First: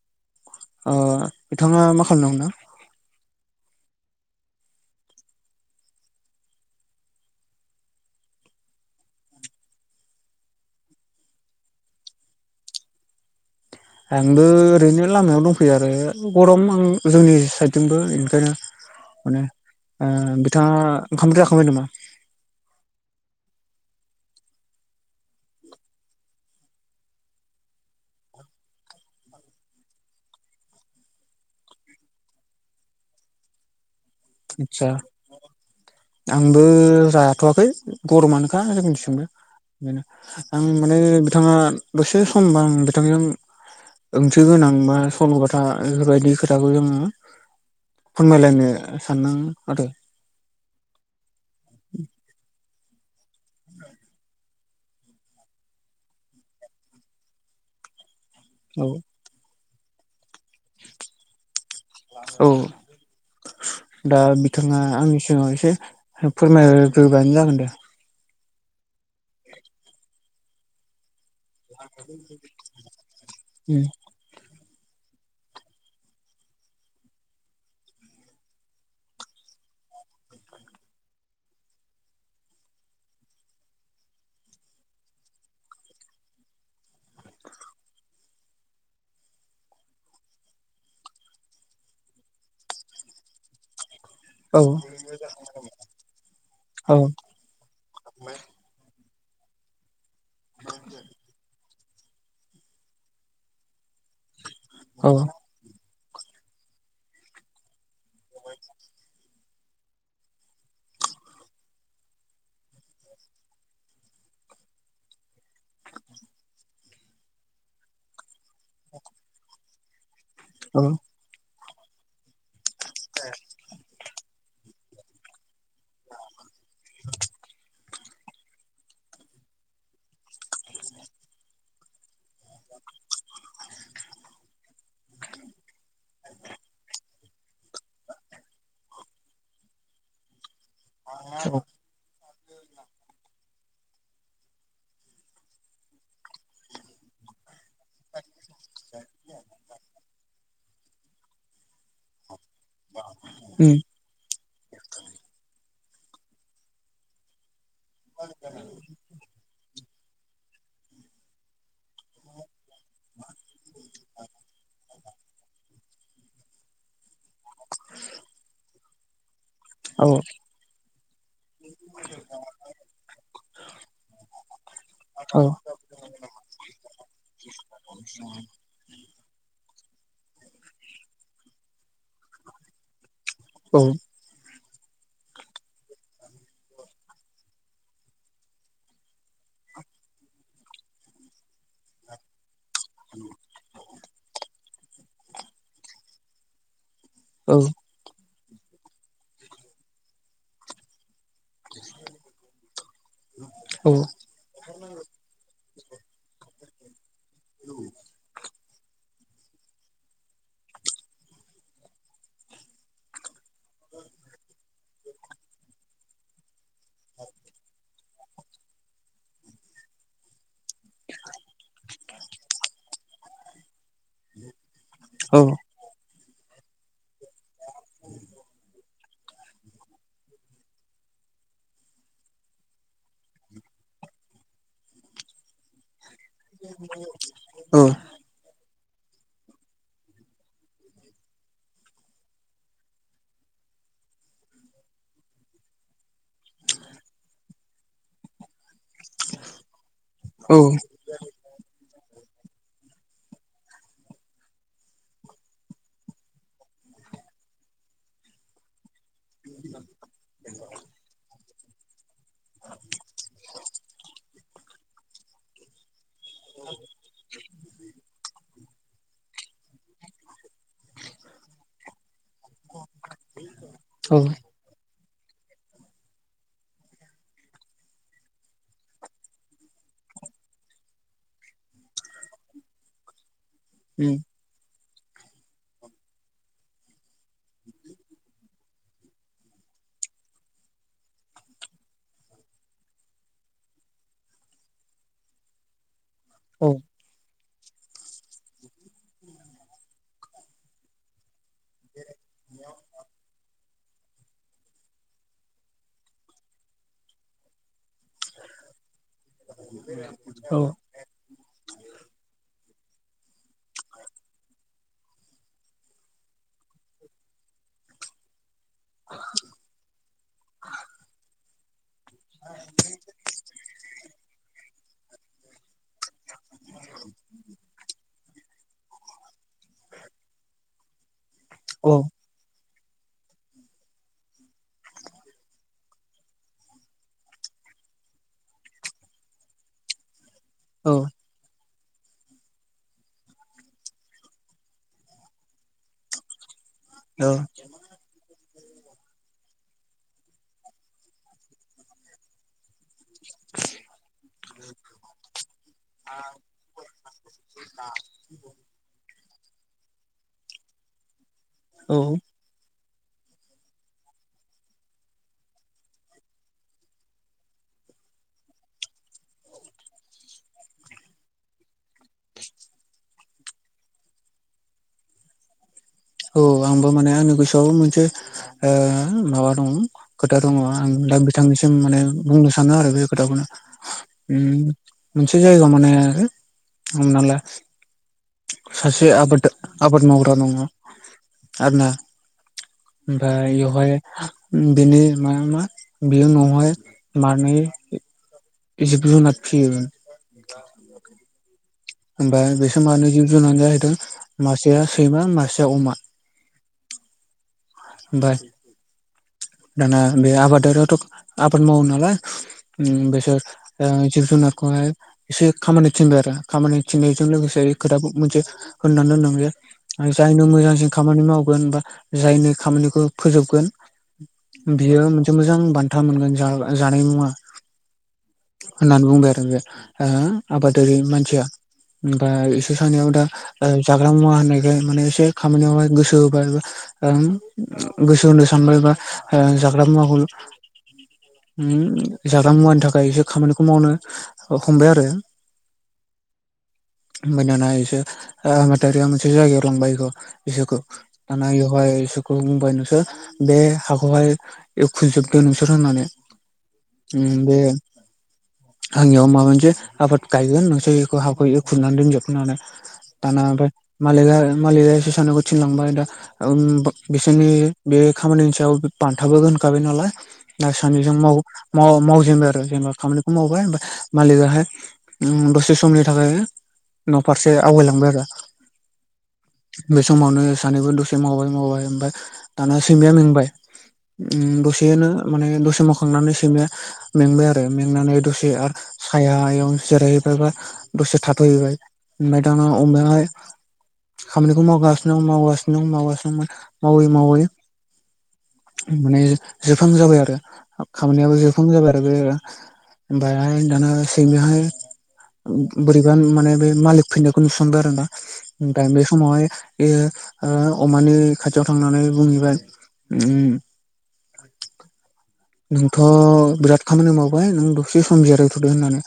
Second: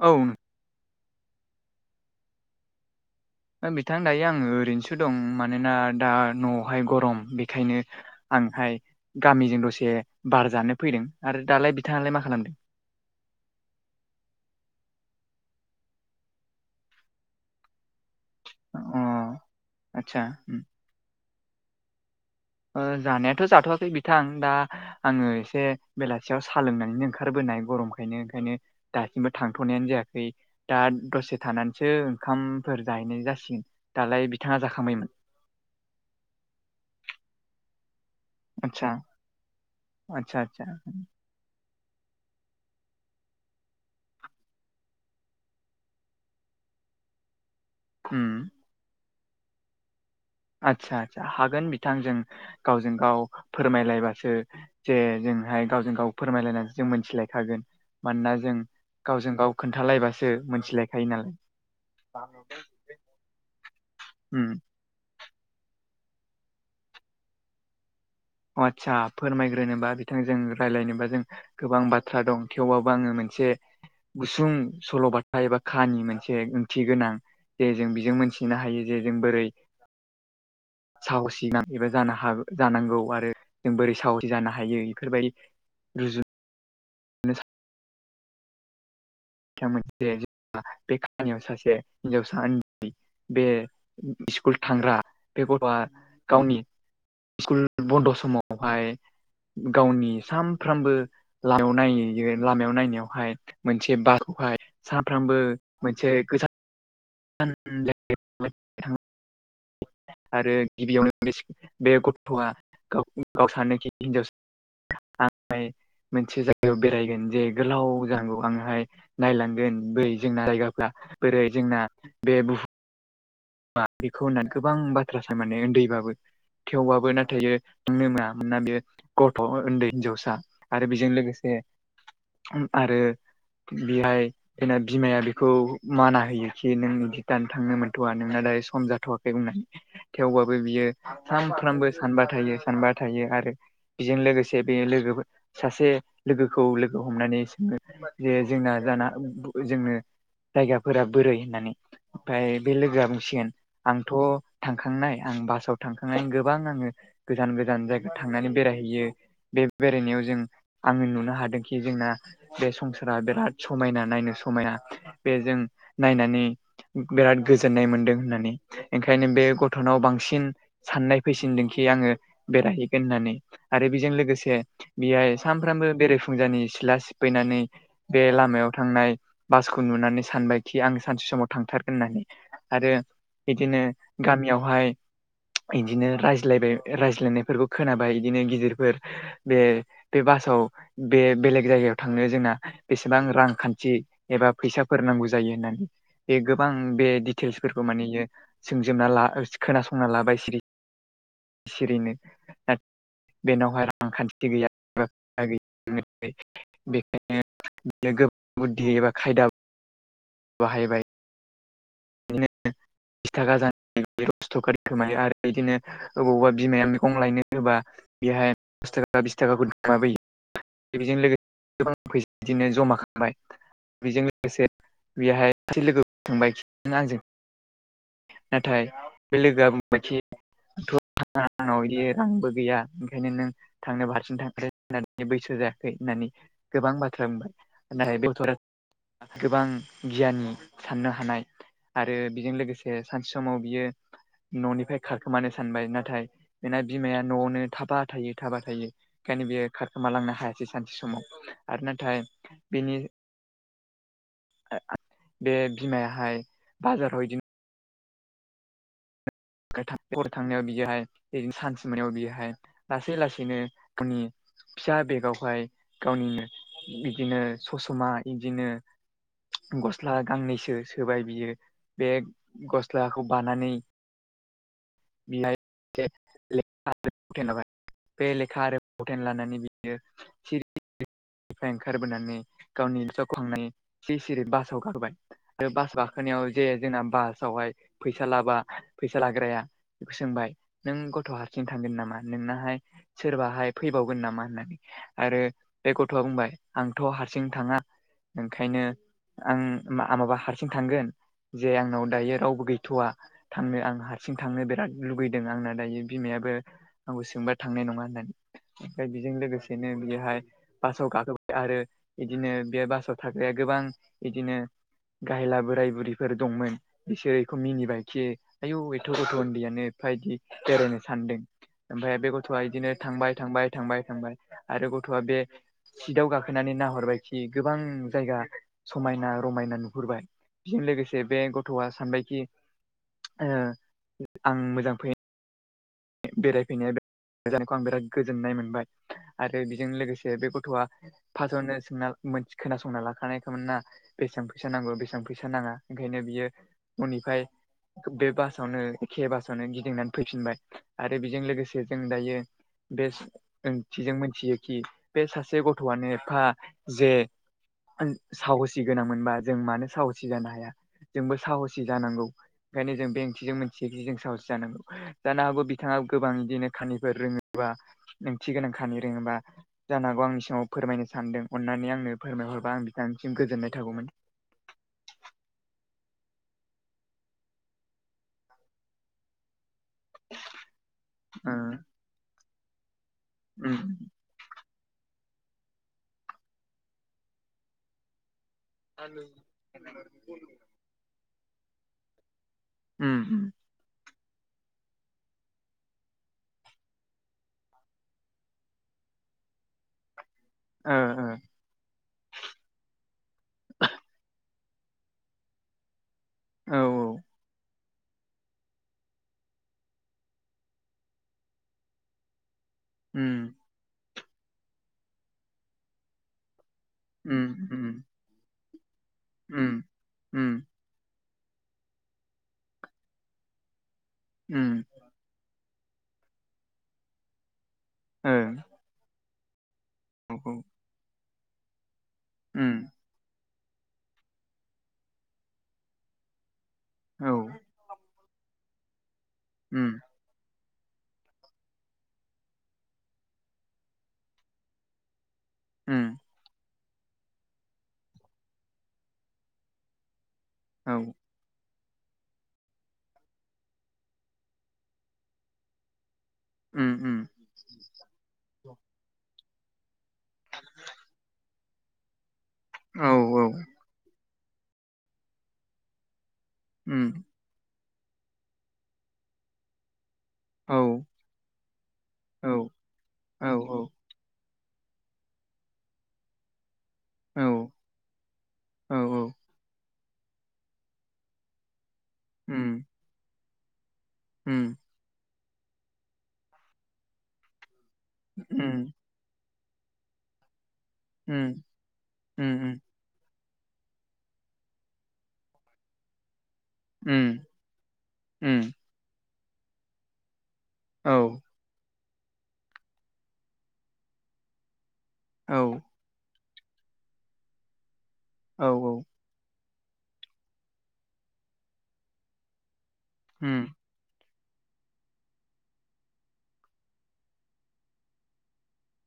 औ अ बिथाङा मा खालामदोंं दा? बिथां दायो आङो ओरैनोसो दं मानोना दा न'आवहाय गरम बेखायनो आंहाय गामिजों दसे बार जानो फैदों आरो दालाय बिथाङालाय मा खालामदों? आंबो ओरैनो लामायाव दंफैयो आरो गरम आं जोंनि साइद थिंबो बेखायनो अ माने ओ आदसा बिथाङा ओंखाम जाखांबाय नामा? ओ जानायाथ' जाथ'वाखै बिथां दा आङो एसे बेलासियाव सा लोंनानैनो ओंखारबोनाय गरमखायनो ओंखायनो दासिमबो थांथ'नायानो जायाखै दा दसे थानानैसो ओंखामफोर जाहैनाय जासिगोन दालाय बि आदसा आंबो जाथ'वाखै। गरमानोखा आदसा जोंथिंबो बेनो आदसा आदसा आं माने बिथाङा दसे समबा आं बिथांजों ओंथि गोनां बा सल'बाथा बेफोरबायदि खोथाखौ जोङो उम फोरमायलायनो सानदो आरो। आदसा आदसा हागोन बिथां जों गावजों गाव फोरमायलायबासो जे जोंहाय गावजों गाव फोरमायलायनानैसो जों मोनथिलायखागोन मानोना जों औ गावजों गाव खोन्थालायबासो मोन औ दा उम बिथाङा आं जोङो एसे फोरमायग्रोबानो जागोन दे। आतसा फोरमायग्रोनोबा बिथांजों राय्लायनोबा जों गोबां बाथ्रा दं थेवबाबो आङो मोनसे उम गुसुं सल'बाथा एबा खानि मोनसे ओंथि गोनां जे जों बेजों मोनथिनो हायो जे जों बोरै साह'सि नां एबा जानो हा जानांगौ आरो। ज बै साह'सि जानो हायो इफोरबायदि रुजुनो नि [unintelligible] बिथां बे खाहानियाव सासे हिनजावसा उन्दै बे स्कुल औ थांग्रा बे गथ'आ गावनि औ स्कुल बन्द' समावहाय गावनि सानफ्रामबो लामायाव नायै बेयो लामायाव नायनायावहाय मोनसे बारखौहाय औ सानफ्रामबो मोनसे गोजान [unintelligible] औ [unintelligible] आरो गिबियावनो बे गथ'आ गाव सानोखि हिनजावसा आ मोनसे जायगायाव बेरायगोन जे गोलाव जानांगौ आंहाय नायलांगोन बै जोंना औ जायगाफ्रा बोरै जोंना बे बुहु ओ [unintelligible] मा बेखौ होननानै गोबां बाथ्रा सान माने उन्दैबाबो थेवबाबो नाथाय नो मोनना बेयो गथ' उन्दै हिनजावसा आरो बेजों लोगोसे आरो बेहाय बिना बिमाया बेखौ माना होयोखि नोंनि गितानो थांनो मोनथ'वा नोंना दायो सम जाथ'वाखै बुंनानै थेवबाबबो बियो औ सानफ्रोमबो सानबाय थायो सानबाय थायो आरो बेजों लोगोसे बे लोगोफोर सासे लोगोखौ लोगो हमनानै सोङो जे जोंना जाना जोंनो जायगाफोरा बोरै होननानै ओमफ्राय बे लोगोआ बुंसिगोन आं थ' थांखांनाय आं बासाव थांखांनाय गोबां आङो गोजान गोजान जायगायाव थांनानै बेरायहैयो बे बेरायनायाव जों आङो नुनो हादोंखि जोंना बे संसारा बिराद समायना नायनो समायना बेजों नायनानै बिराद गोजोननाय मोनदों होननानै ओंखायनो बे गथ'नाव बांसिन साननाय फैसिनदोंखि आङो बेरायहैगोन होननानै आरो बेजों लोगोसे बेहाय सामफ्रामबो बेरायफुंजानि सिथ्ला सिबफैनानै बे लामायाव थांनाय बासखौ नुनानै सानबायखि आं सानसे समाव थांथारगोन होननानै आरो बिदिनो गामियावहाय बिदिनो रायज्लायबाय रायज्लायनायफोरखौ खोनाबाय बिदिनो गिदिरफोर बे बे बासाव बे बेलेग जायगायाव थांनो जोंना बेसेबां रांखान्थि एबा फैसाफोर नांगौ जायो होननानै बे गोबां बे टेल्सफोरखौ मानेयो सोंजोबना ला खोनासंना लाबायसिरि सिरिनो बेनावहाय रांखान्थि बेखायनो बुद्धि एबा खायदा बाहायबाय बिदिनो बिस थाखा जानाय रस्थ' खारिखोमायो आरो बिदिनो अबावबा बिमाया मैगं लायनो होबा बेहाय दस थाखा बिस थाखाखौ खमाबयो बेजों लोगोसे फैसा बिदिनो जमा खालामबाय बेजों लोगोसे बेहायसे लोगो थांबाय खिनो आंजों नाथाय बे लोगोआ बुंबायथि नाव बिदि रांबो गैया ओंखायनो नों थांनो बारसिं थां होननानै बैसो जायाखै होननानै गोबां बाथ्रा बुंबाय नाथाय बेथ'रा गोबां गियानि साननो हानाय आरो बेजों लोगोसे सानसे समाव बियो न'निफ्राय खारखोमानो सानबाय नाथाय दा बिमाया न'आवनो थाबा थायो थाबा थायो ओंखायनो बेयो खारखोमालांनो हायासै सानसे समाव आरो नाथाय बिनि बे बिमायाहाय बाजाराव बिदिनो ओ थां हरै थांनायाव बिदिहाय ओरैनो सानसे मोनायाव बेहाय लासै लासैनो आंनि फिसा बेगावहाय गावनिनो बिदिनो ससमा बिदिनो गस्ला गांनैसो सोबाय बियो बे गस्लाखौ बानानै थ' बि बाय बे लेखा आरो फावटेन लानानै बियोरि बिफा ओंखारबोनानै गावनि जखांनाय सिरि सिरि बासाव गारबाय आरो बास बाखोनायाव जे जोंना बासावहाय फैसा लाबा फैसा लाग्राया बेखौ सोंबाय नों गथ' हारसिं थांगोन नामा नोंनहाय सोरबाहाय फैबावगोन नामा होननानै आरो बे गथ'आ बुंबाय औ आंथ' हारसिं थाङा ओंखायनो आं माबा हारसिं थांगोन जे आंनाव दायो रावबो गैथ'वा थांनो आं हारसिं थांनो बिराद लुुबैदों आंना दायो बिमायाबो आंखौ सोंबा थांनाय नङा होननानै ओमफ्राय बेजों लोगोसे नो बिहाय पासाव ग आरो इदिनो बे बासाव थाग्राया गोबां बिदिनो गाहला बोराय बुरिफोर दंमोन बिसोर बेखौ मिनिबायखि आयौ एथ' गथ' उन्दैयानो एफाबायदि बेरायनो सानदों ओमफाय बे गथ'आ बिदिनो थांबाय थांबाय थांबाय थांबाय आरो गथ'आ बे सिटाव गाखोनानै नाहरबाय खि गोबां जायगा समायना रमायना नुहुरबाय बेजों लोगोसे बे गथ'आ सानबायखि आं मोजां फै बेरायफैनाया मोजानायखौ आं बिराद [unintelligible] गोजोननाय मोनबाय आरो बेजों लोगोसे बेथ' गथ'आ फार्स्टावनो खोनासंना लाखानायखामोन ना बेसेबां फैसा नांगौ बेसेबां फैसा नाङा ओंखायनो बियो औ नननिफ्राय बे बासावनो एखे बासावनो गिदिंनानै फैफिनबाय आरो बेजों लोगोसे जों दायो बे ओंथिजों मिथियोखि बे सासे गथ'आनो एफा जे साहसि गोनां मोनबा जों मानो साहसि जानो हाया जोंबो साहसि औ जानांगौ ओंखायनो जों बे ओंथेजों मोनथियखि जों साहस जानो हागौ बिथाङा गोबां बिदिनो खानिफोर रोङोबा ओंथि गोनां खानि रोङोबा जानोगौ आंनि सिगाङाव फोरमायनो सानदों अन्नानै आंनो फोरमायहरबा आं बिथांनिसिम गोजोननाय थागौमोन औ आंबो माने आंनि गोसोआव मोनसे माबा दं खोथा दङ आं दा ओ बिथांनिसिम माने बुंनो सानो आरो बे खोथाखौनो उम उ मोनसे जायगा माने हमनालाय सासे आबाद आबाद मावग्रा दङ आरो ना उम एआवहाय बिनि [unintelligible] जिब जुनार फिसियो [inaudible] होनबा बेसोर मानो जिब जुनार जाहैदों मासेया सैमा मासेया अमा औ औ ओमफ्राय दाना बे आबादारिआथ' आबाद मावो नालाय बेसोर उम जिब जुनारखौहाय एसे खामानि थिनबाय आरो खामानि थिनायजों उम लोगोसे उम खोथााबो मोनसे होननानै दोन उम जायनो मोजांसिन खामानि मावगोन बा जायनो खामानिखौ फोजोबगोन उम उम बियो मोनसे मोजां बान्था मोनगोन जानाय मुङा ओ होननानै बुंबाय आरो आबादारि मानसिया हमबाय इसोर सानैआबोदा जाग्रा मुवा होननायखाय माने एसे खामानियावहाय गोसो होबाय एबा औ गोसो होनो सानबायबा जाग्रा मुवाखौ जाग्रा मुवानि थाखाय एसे खामानिखौ मावनो हमबाय आरो ह उमफखय आबादारिया मोनसे जायगायाव लांबाय बेखौ औ इसोरखौ खौ बुंबाय नोंसोर बे हाखौहाय एउखुजोबदो नोंसोर होननानै उम उम बे आंनियाव माबा मोनसे आबाद गायगोन नोंसोर बेखौ हेवखुरनानै दोनजोबनानै औ उम औ औ दाना मालिगा बेसोर सानैखौ थानलांबाय उम बिसोरनि बे खामानिनि सायाव बान्थाबो दोनखाबाय नालाय दा औ सानैजों मावजेनबाय आरो जेनेबा खामानिखौ औ मावबाय होनबा मालिकाहाय उ दसे समनि थाखाय न' औ फारसे आवगायलांबाय आरो औ औ बे समावनो सानैबो दसे मावबाय मावबाय ओमफफ्राय दाना उम सैमिाया मेंबाय उ उम दसेनो माने दसे मावखांनानै सैमाया मेंबाय आरो मेंनानै दसे आरो उम सायहायाव जिरायहोयबाय दसे उम थाथहोयबाय उम खामानिखौ मावगासिनो दं मावगासिनो दं मावगासिनो द मावै उम मावै उम माने जोबफां जाबाय आरो औ खामानियाबो जोब [unintelligible] ओमफ्राय दाना सैमायाहाय औ बो-बोरै इबां माने बे मालिक फैनायखौ नुसनबाय आरो ना। औ ओमफ्राय बे समावहाय बेयो ओ अमानि खाथियाव थांनानै बुंहैबाय उम [inaudible] नोंथ बिराद खामानि मावबाय नों दसे सम जिरायथ'दो होननानै।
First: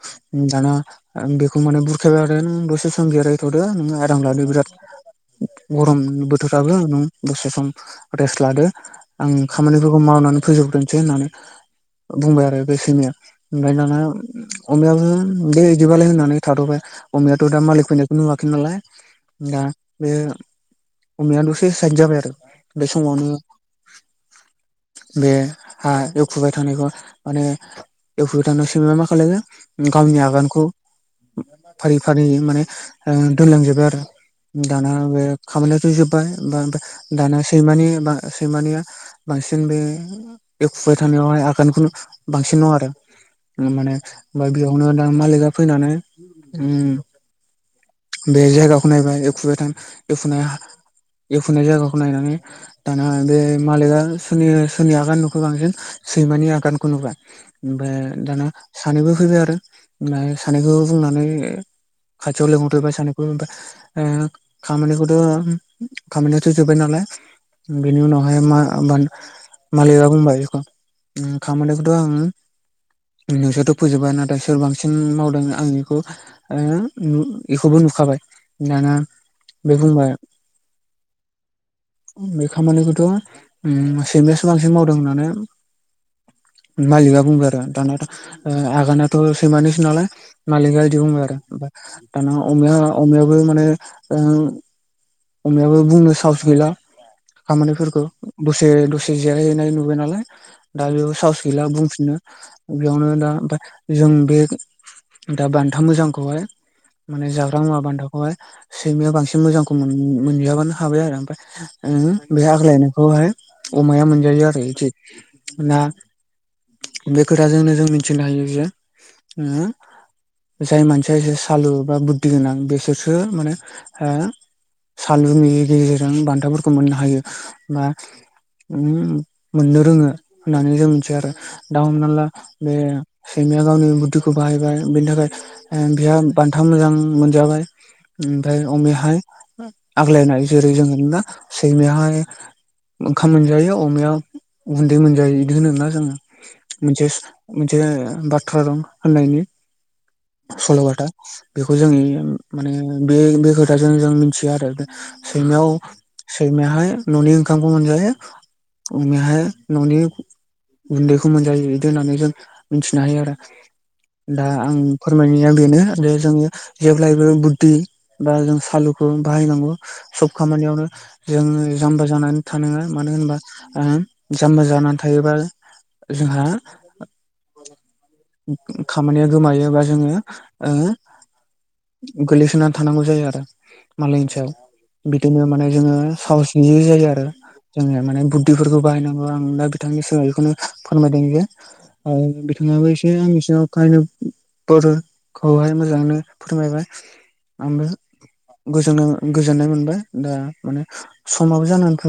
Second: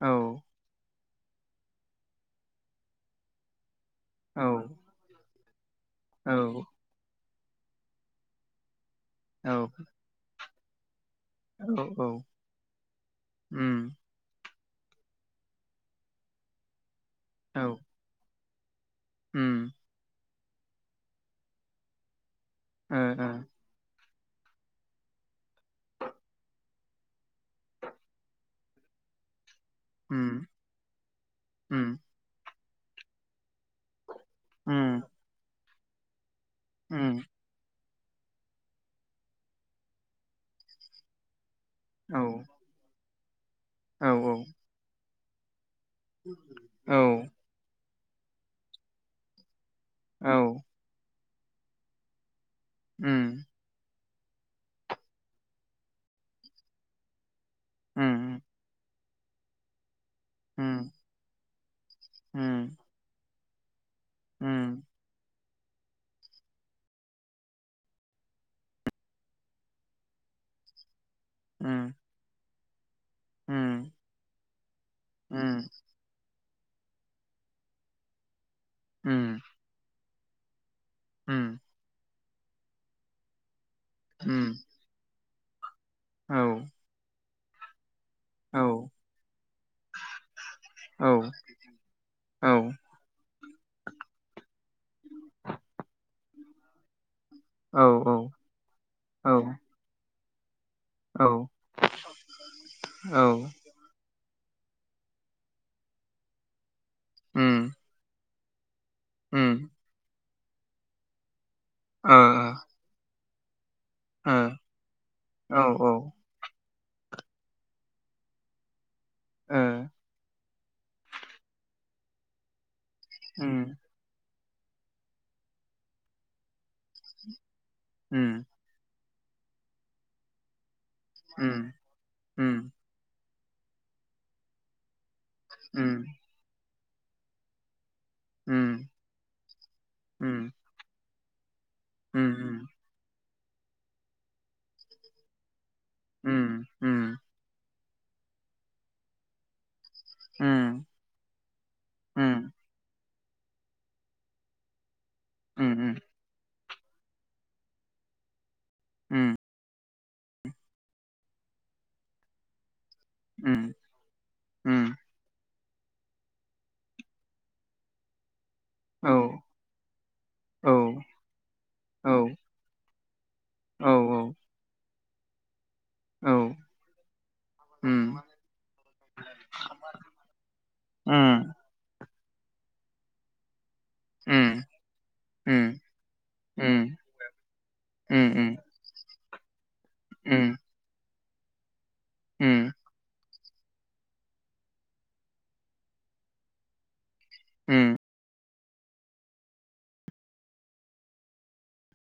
औ दाना बेखौ माने बुरखायबाय नों दसे सम जिरायथ'दो नोङो [unintelligible] औ लादो बिराद गरम बोथोर औ नों दसे सम रेस्ट लादो आं खामानिफोरखौ मावनानै फोजोबग्रोनोसै होननानै। औ औ बुंबाय आरो बे सैमाया। ओमफ्राय उम दाना अमायाबो द बिदिबालाय होननानै थाथ'बाय अमायाथ' दा औ मालिक फैनायखौ नुवाखै नालाय दा उम बे अमाया दसे साइद जाबाय आरो बे ओ समावनो बे हा एवखुबाय थानायखौ माने एवखुबाय थानायाव सैमाया मा खालामो गावनि उम आगानखौ फारि उम फारि माने ओ दोनलांजोबाय आरो। दाना उम बे खामानियाथ' जोबबाय ओमबा ओमफ्राय उम दाना सैमानि बा सैमानिया बांसिन बे एवखुबाय थानायावहाय आगानखौ- औ बांसिन दङ आरो माने औ ओमफ्राय बेयावनो दा मालिका फैनानै उम औ बे जायगाखौ नायबाय एवखुबा थानाय औ एवखुनाय एवफुनाय जायगाखौ नायनानै दाना बे उम मालिका सोरनि सोरनि आगान नुखो बांसिन सैमानि आगानखौ नुबाय। ओमफफ्राय उम दाना सानैबो फैबाय आरो ओमफ्राय सानैखौ उम बुंनानै खाथियाव उम लेंंहरबाय सानैखौबो ओमफ्राय ओ उम खामानिखौ ओ खामानियाथ जोब्बाय नालाय बेनि उनावहाय मा-मा-मालिगा बुंबाय बेखौ उम खामानिखौथ आंङो नोंसोरथ' उम फोजोबबाय नाथाय सोर बांसिन मावदों आंनि बेखौ ओ बेखौबो नुखाबाय दाना उम बे बुंबाय उम बे खामानिखौथ' उम उम सैमायासो बांसिन मावदों होननानै। औ मालिकआ बुंबाय आरो दानाथ' ओ औ आगानाथ' सैमानिसो नालाय मालिकआ बिदि औ बुंबाय आरो दाना औ अमाया अमायाबो माने ओ [inaudible] अमायाबो बुंनो साहस गैला खामानिफोरखौ। औ दसे दसे जिरायहैनाय नुबाय नालाय दा बेयाबो औ साहस गैला बुंफिनो बेयावनो दा औ ओमफ्राय जों बे दा बान्था मोजांखौहाय माने उम जाग्रा मुवा बान्थाखौहाय सैमाया बांसिन उम मोजांखौ मोन-मोनजायाबानो हाबाय आरो ओमफ्राय ओ बे आग्लायनायखौहाय अमाया ओ मोनजायो आरो‌ बिदि ना। ओ बे खोथाजोंनो जों मोनथिनो हायो जे औ उम जाय मानसिया इसे सालु बा बुद्धि गोनां बेसोरसो माने ओ उम हा सालुनि गेजेरजों बान्थाफोरखौ मोननो हायो बा उम उम मोननो रोङो होननानै जों मिथियो उम आरो दा हमना ला उम बे सैमाया गावनि बुद्धिखौ बाहायबाय बिनि थाखाय ओ उम बिहा बान्था मोजां मोनजाबाय। ओ ओमफ्राय उम अमायाहाय आग्लायनाय उम जेरै जोङो नुदोंना सैमायाहाय उम ओंखाम मोनजायो अमाया गुन्दै मोनजायो बिदि होनोना जोङो। उम मोनसे उम मोनसे बाथ्रा दं होननायनि। उम सल'बाथा बेखौ जों उम माने बे बे खोथाजों जों मोनथियो आरो सैमायाव उम उम सैमायाहाय न'नि ओंखामखौ मोनजायो। उम अमायाहाय न'नि गुन्दैखौ मोनजायो बिदि होननानै जों मिथिनो हायो आरो। उम दा आं उम फोरमायनाया बेनो जे जोङो जेब्लायबो बुद्धि बा जों सालुखौ औ बाहायनांगौ सब औ खामानियावनो जों जाम्बा औ जानानै थानाङा मानो होनबा औ ओ जाम्बा जानानै थायोबा औ जोंहा उम खामानिया गोमायो बा जोङो ओ उम गोलैसोनानै थानांगौ जायो आरो मालायनि सायाव। उम बिदिनो माने उम जोङो साहसनि उम जायो आरो जोङो माने उम बुद्धिफोरखौ बाहायनांगौ आं दा नोंथांनि समाव बेखौनो उम फोरमायदों जे ओ उम बिथाङाबो जे आंनि सिगाङाव [unintelligible] खौहाय मोजाङैनो फोरमायबाय। आंबो उम गोजो-गोजोननाय मोनबाय दा माने समाबो जानानै थां